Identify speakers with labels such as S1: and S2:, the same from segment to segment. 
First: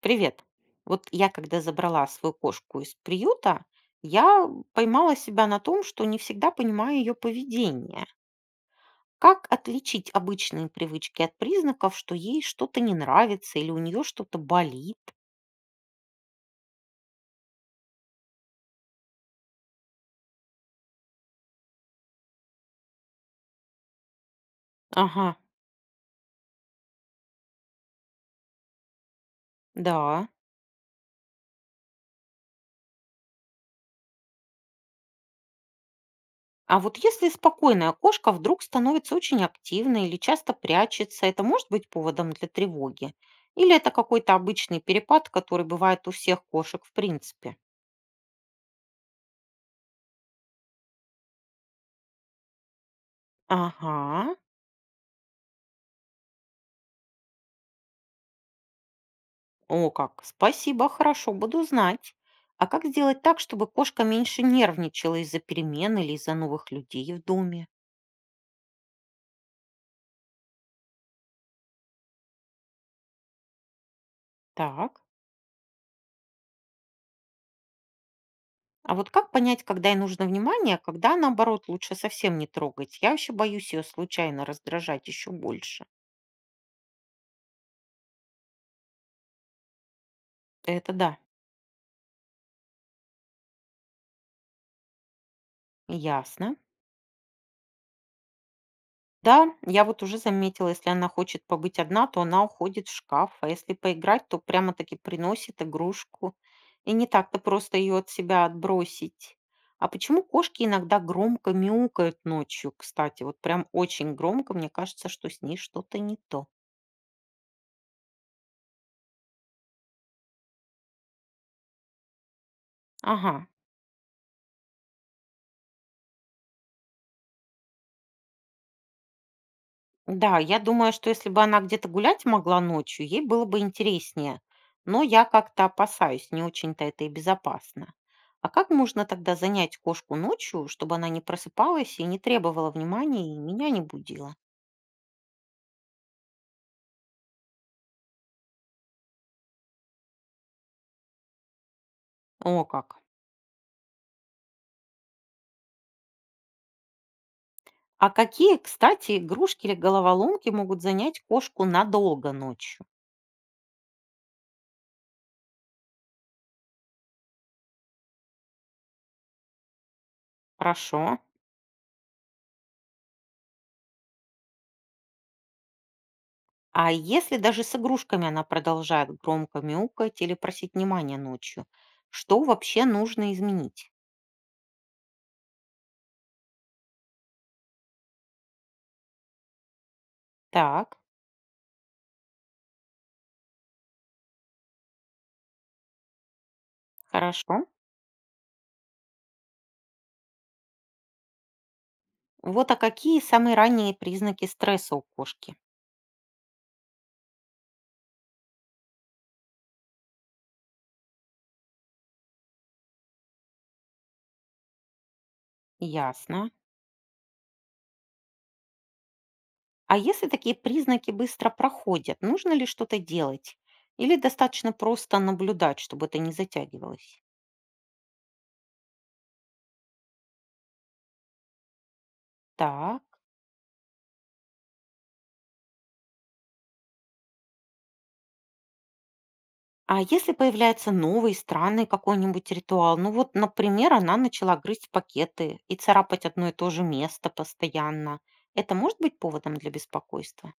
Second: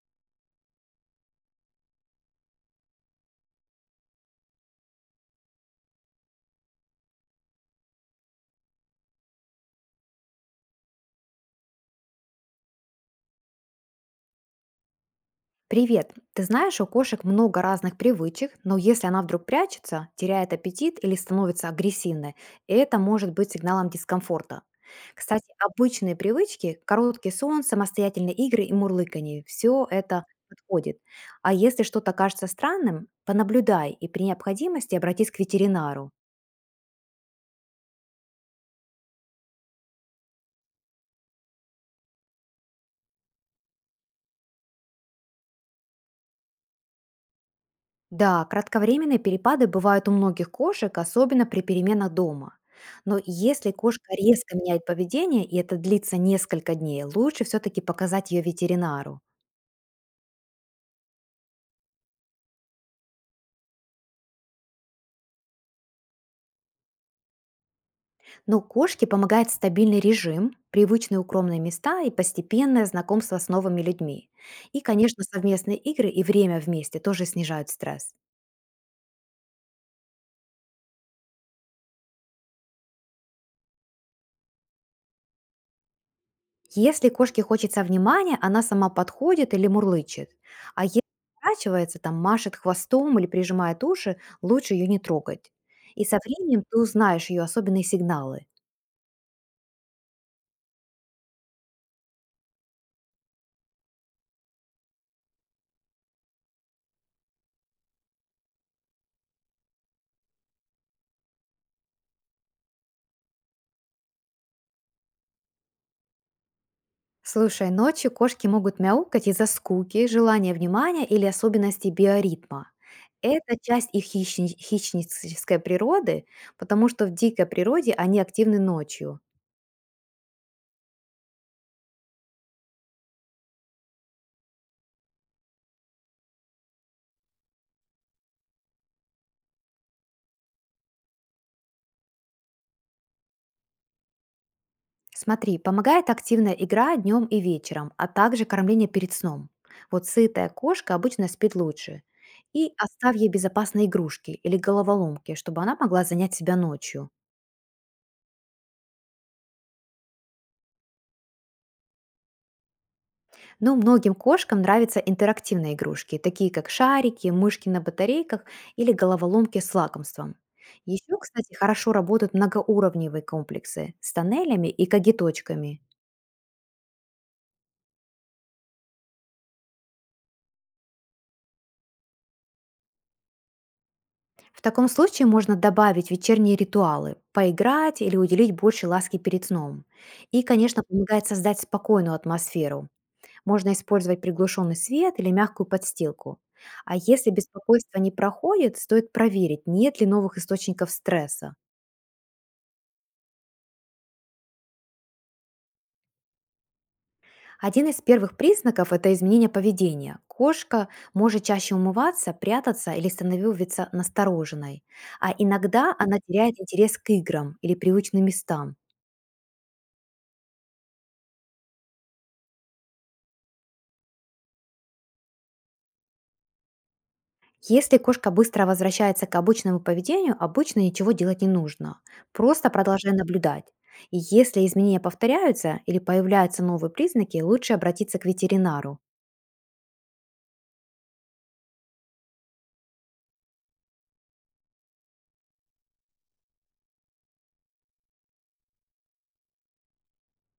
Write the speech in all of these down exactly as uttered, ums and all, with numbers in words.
S1: Привет. Вот я, когда забрала свою кошку из приюта, я поймала себя на том, что не всегда понимаю ее поведение. Как отличить обычные привычки от признаков, что ей что-то не нравится или у нее что-то болит?
S2: Привет! Ты знаешь, у кошек много разных привычек, но если она вдруг прячется, теряет аппетит или становится агрессивной, это может быть сигналом дискомфорта.
S1: Ага,
S2: Кстати, обычные привычки, короткий сон, самостоятельные игры и мурлыканье– все это
S1: да.
S2: подходит. А если что-то кажется странным, понаблюдай и при необходимости обратись к ветеринару.
S1: А вот если спокойная кошка вдруг становится очень активной или часто прячется, это может быть поводом для тревоги? Или это какой-то обычный перепад, который бывает у всех кошек в принципе?
S2: Да, кратковременные перепады бывают у многих кошек, особенно при переменах дома. Но если кошка
S1: Ага.
S2: резко меняет поведение, и это длится несколько дней, лучше все-таки показать ее ветеринару.
S1: О, как. Спасибо, хорошо, буду знать. А как сделать так, чтобы кошка меньше нервничала из-за перемен или из-за новых людей в доме?
S2: Но кошке помогает стабильный режим, привычные укромные места и постепенное знакомство с новыми людьми. И,
S1: Так.
S2: конечно, совместные игры и время вместе тоже снижают стресс.
S1: А вот как понять, когда ей нужно внимание, а когда, наоборот, лучше совсем не трогать? Я вообще боюсь ее случайно раздражать еще больше.
S2: Если кошке хочется внимания, она сама подходит или мурлычет. А
S1: Это
S2: если
S1: да.
S2: поворачивается, там машет хвостом или прижимает уши, лучше ее не трогать. И со
S1: Ясно.
S2: временем ты узнаешь ее особенные сигналы.
S1: Да, я вот уже заметила, если она хочет побыть одна, то она уходит в шкаф, а если поиграть, то прямо-таки приносит игрушку. И не так-то просто ее от себя отбросить. А почему кошки иногда громко мяукают ночью, кстати? Вот прям очень громко, мне кажется, что с ней что-то не то.
S2: Слушай, ночью кошки могут мяукать из-за скуки, желания внимания или особенностей биоритма.
S1: Ага.
S2: Это часть их хищни- хищнической природы, потому что в дикой природе они активны ночью.
S1: Да, я думаю, что если бы она где-то гулять могла ночью, ей было бы интереснее. Но я как-то опасаюсь, не очень-то это и безопасно. А как можно тогда занять кошку ночью, чтобы она не просыпалась и не требовала внимания и меня не будила?
S2: Смотри, помогает активная игра днем и вечером, а также кормление перед сном. Вот сытая кошка обычно спит лучше.
S1: О
S2: И
S1: как.
S2: оставь ей безопасные игрушки или головоломки, чтобы она могла занять себя ночью.
S1: А какие, кстати, игрушки или головоломки могут занять кошку надолго ночью?
S2: Но многим кошкам нравятся интерактивные игрушки, такие как шарики, мышки на батарейках или головоломки с лакомством.
S1: Хорошо.
S2: Еще, кстати, хорошо работают многоуровневые комплексы с тоннелями и когиточками.
S1: А если даже с игрушками она продолжает громко мяукать или просить внимания ночью, что вообще нужно изменить?
S2: В таком случае можно добавить вечерние ритуалы, поиграть или уделить больше ласки перед сном. И, конечно,
S1: Так.
S2: помогает создать спокойную атмосферу. Можно использовать приглушенный свет или мягкую подстилку. А если
S1: Хорошо.
S2: беспокойство не проходит, стоит проверить, нет ли новых источников стресса.
S1: Вот а какие самые ранние признаки стресса у кошки?
S2: Один из первых признаков– это изменение поведения. Кошка может чаще умываться, прятаться или становиться настороженной. А иногда она
S1: Ясно.
S2: теряет интерес к играм или привычным местам.
S1: А если такие признаки быстро проходят, нужно ли что-то делать? Или достаточно просто наблюдать, чтобы это не затягивалось?
S2: Если кошка быстро возвращается к обычному поведению, обычно ничего делать не нужно. Просто
S1: Так.
S2: продолжай наблюдать. И если изменения повторяются или появляются новые признаки, лучше обратиться к ветеринару.
S1: А если появляется новый, странный какой-нибудь ритуал? Ну вот, например, она начала грызть пакеты и царапать одно и то же место постоянно. Это может быть поводом для беспокойства?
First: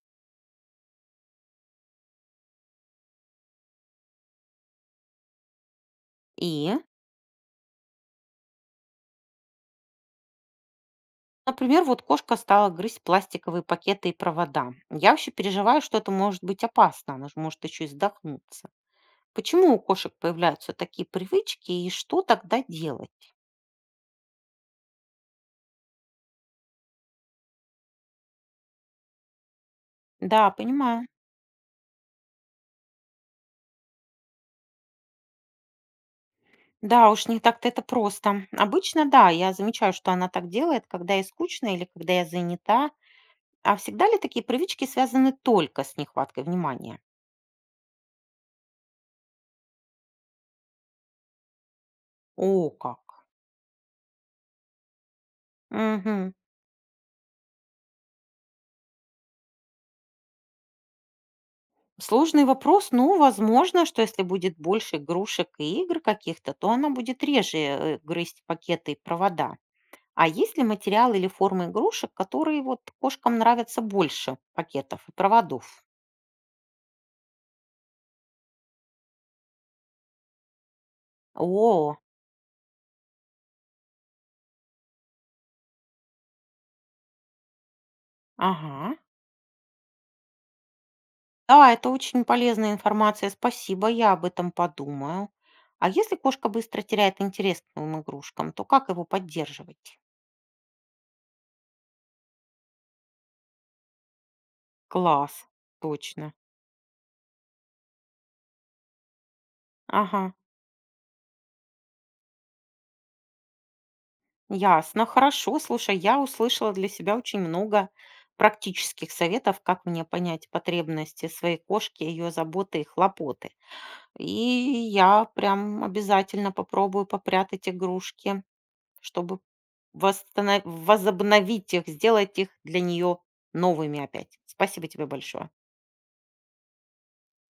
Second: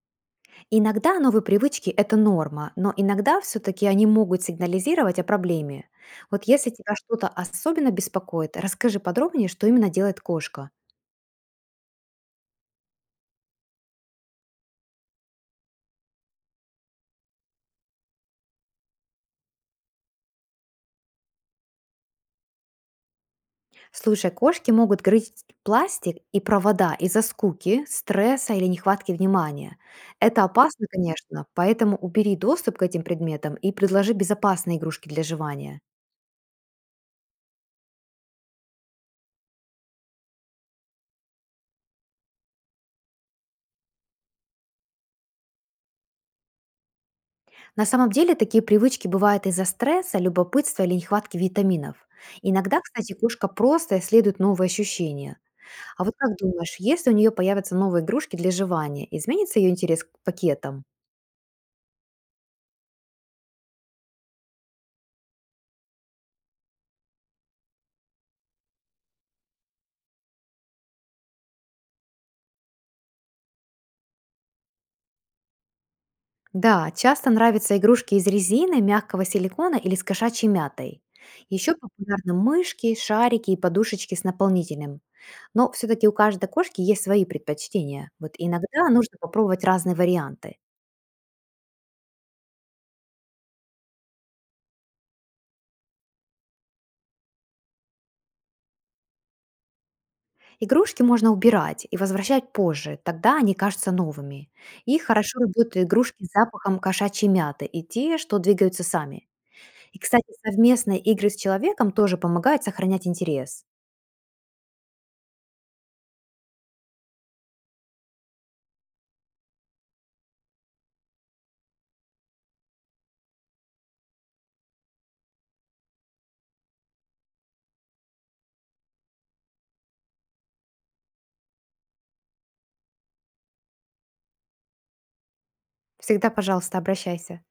S2: Иногда новые привычки– это норма, но иногда все-таки они могут сигнализировать о проблеме. Вот если
S1: И?
S2: тебя что-то особенно беспокоит, расскажи подробнее, что именно делает кошка.
S1: Например, вот кошка стала грызть пластиковые пакеты и провода. Я вообще переживаю, что это может быть опасно, она же может еще и задохнуться. Почему у кошек появляются такие привычки и что тогда делать?
S2: Слушай, кошки могут грызть пластик и провода из-за скуки, стресса или нехватки внимания. Это
S1: Да,
S2: опасно,
S1: понимаю.
S2: конечно, поэтому убери доступ к этим предметам и предложи безопасные игрушки для жевания.
S1: Да, уж не так-то это просто. Обычно, да, я замечаю, что она так делает, когда ей скучно или когда я занята. А всегда ли такие привычки связаны только с нехваткой внимания?
S2: На самом деле такие привычки бывают из-за стресса, любопытства или нехватки витаминов.
S1: О,
S2: Иногда,
S1: как.
S2: кстати, кошка просто исследует новые ощущения. А вот
S1: Мгм.
S2: как думаешь, если у нее появятся новые игрушки для жевания, изменится ее интерес к пакетам?
S1: Сложный вопрос. Ну, возможно, что если будет больше игрушек и игр каких-то, то она будет реже э, грызть пакеты и провода. А есть ли материалы или формы игрушек, которые вот кошкам нравятся больше пакетов и проводов?
S2: Да, часто нравятся игрушки из резины, мягкого силикона или с кошачьей мятой. Еще
S1: О,
S2: популярны мышки, шарики и подушечки с наполнителем. Но все-таки у каждой кошки есть свои предпочтения. Вот иногда
S1: ага.
S2: нужно попробовать разные варианты.
S1: Да, это очень полезная информация. Спасибо, я об этом подумаю. А если кошка быстро теряет интерес к новым игрушкам, то как его поддерживать?
S2: Игрушки можно убирать и возвращать позже, тогда они кажутся новыми. И хорошо
S1: Класс,
S2: работают игрушки с
S1: точно.
S2: запахом кошачьей мяты и те, что двигаются сами. И, кстати,
S1: Ага.
S2: совместные игры с человеком тоже помогают сохранять интерес.
S1: Ясно, хорошо. Слушай, я услышала для себя очень много практических советов, как мне понять потребности своей кошки, ее заботы и хлопоты. И я прям обязательно попробую попрятать игрушки, чтобы восстанов- возобновить их, сделать их для нее новыми опять. Спасибо тебе большое.
S2: Всегда, пожалуйста, обращайся.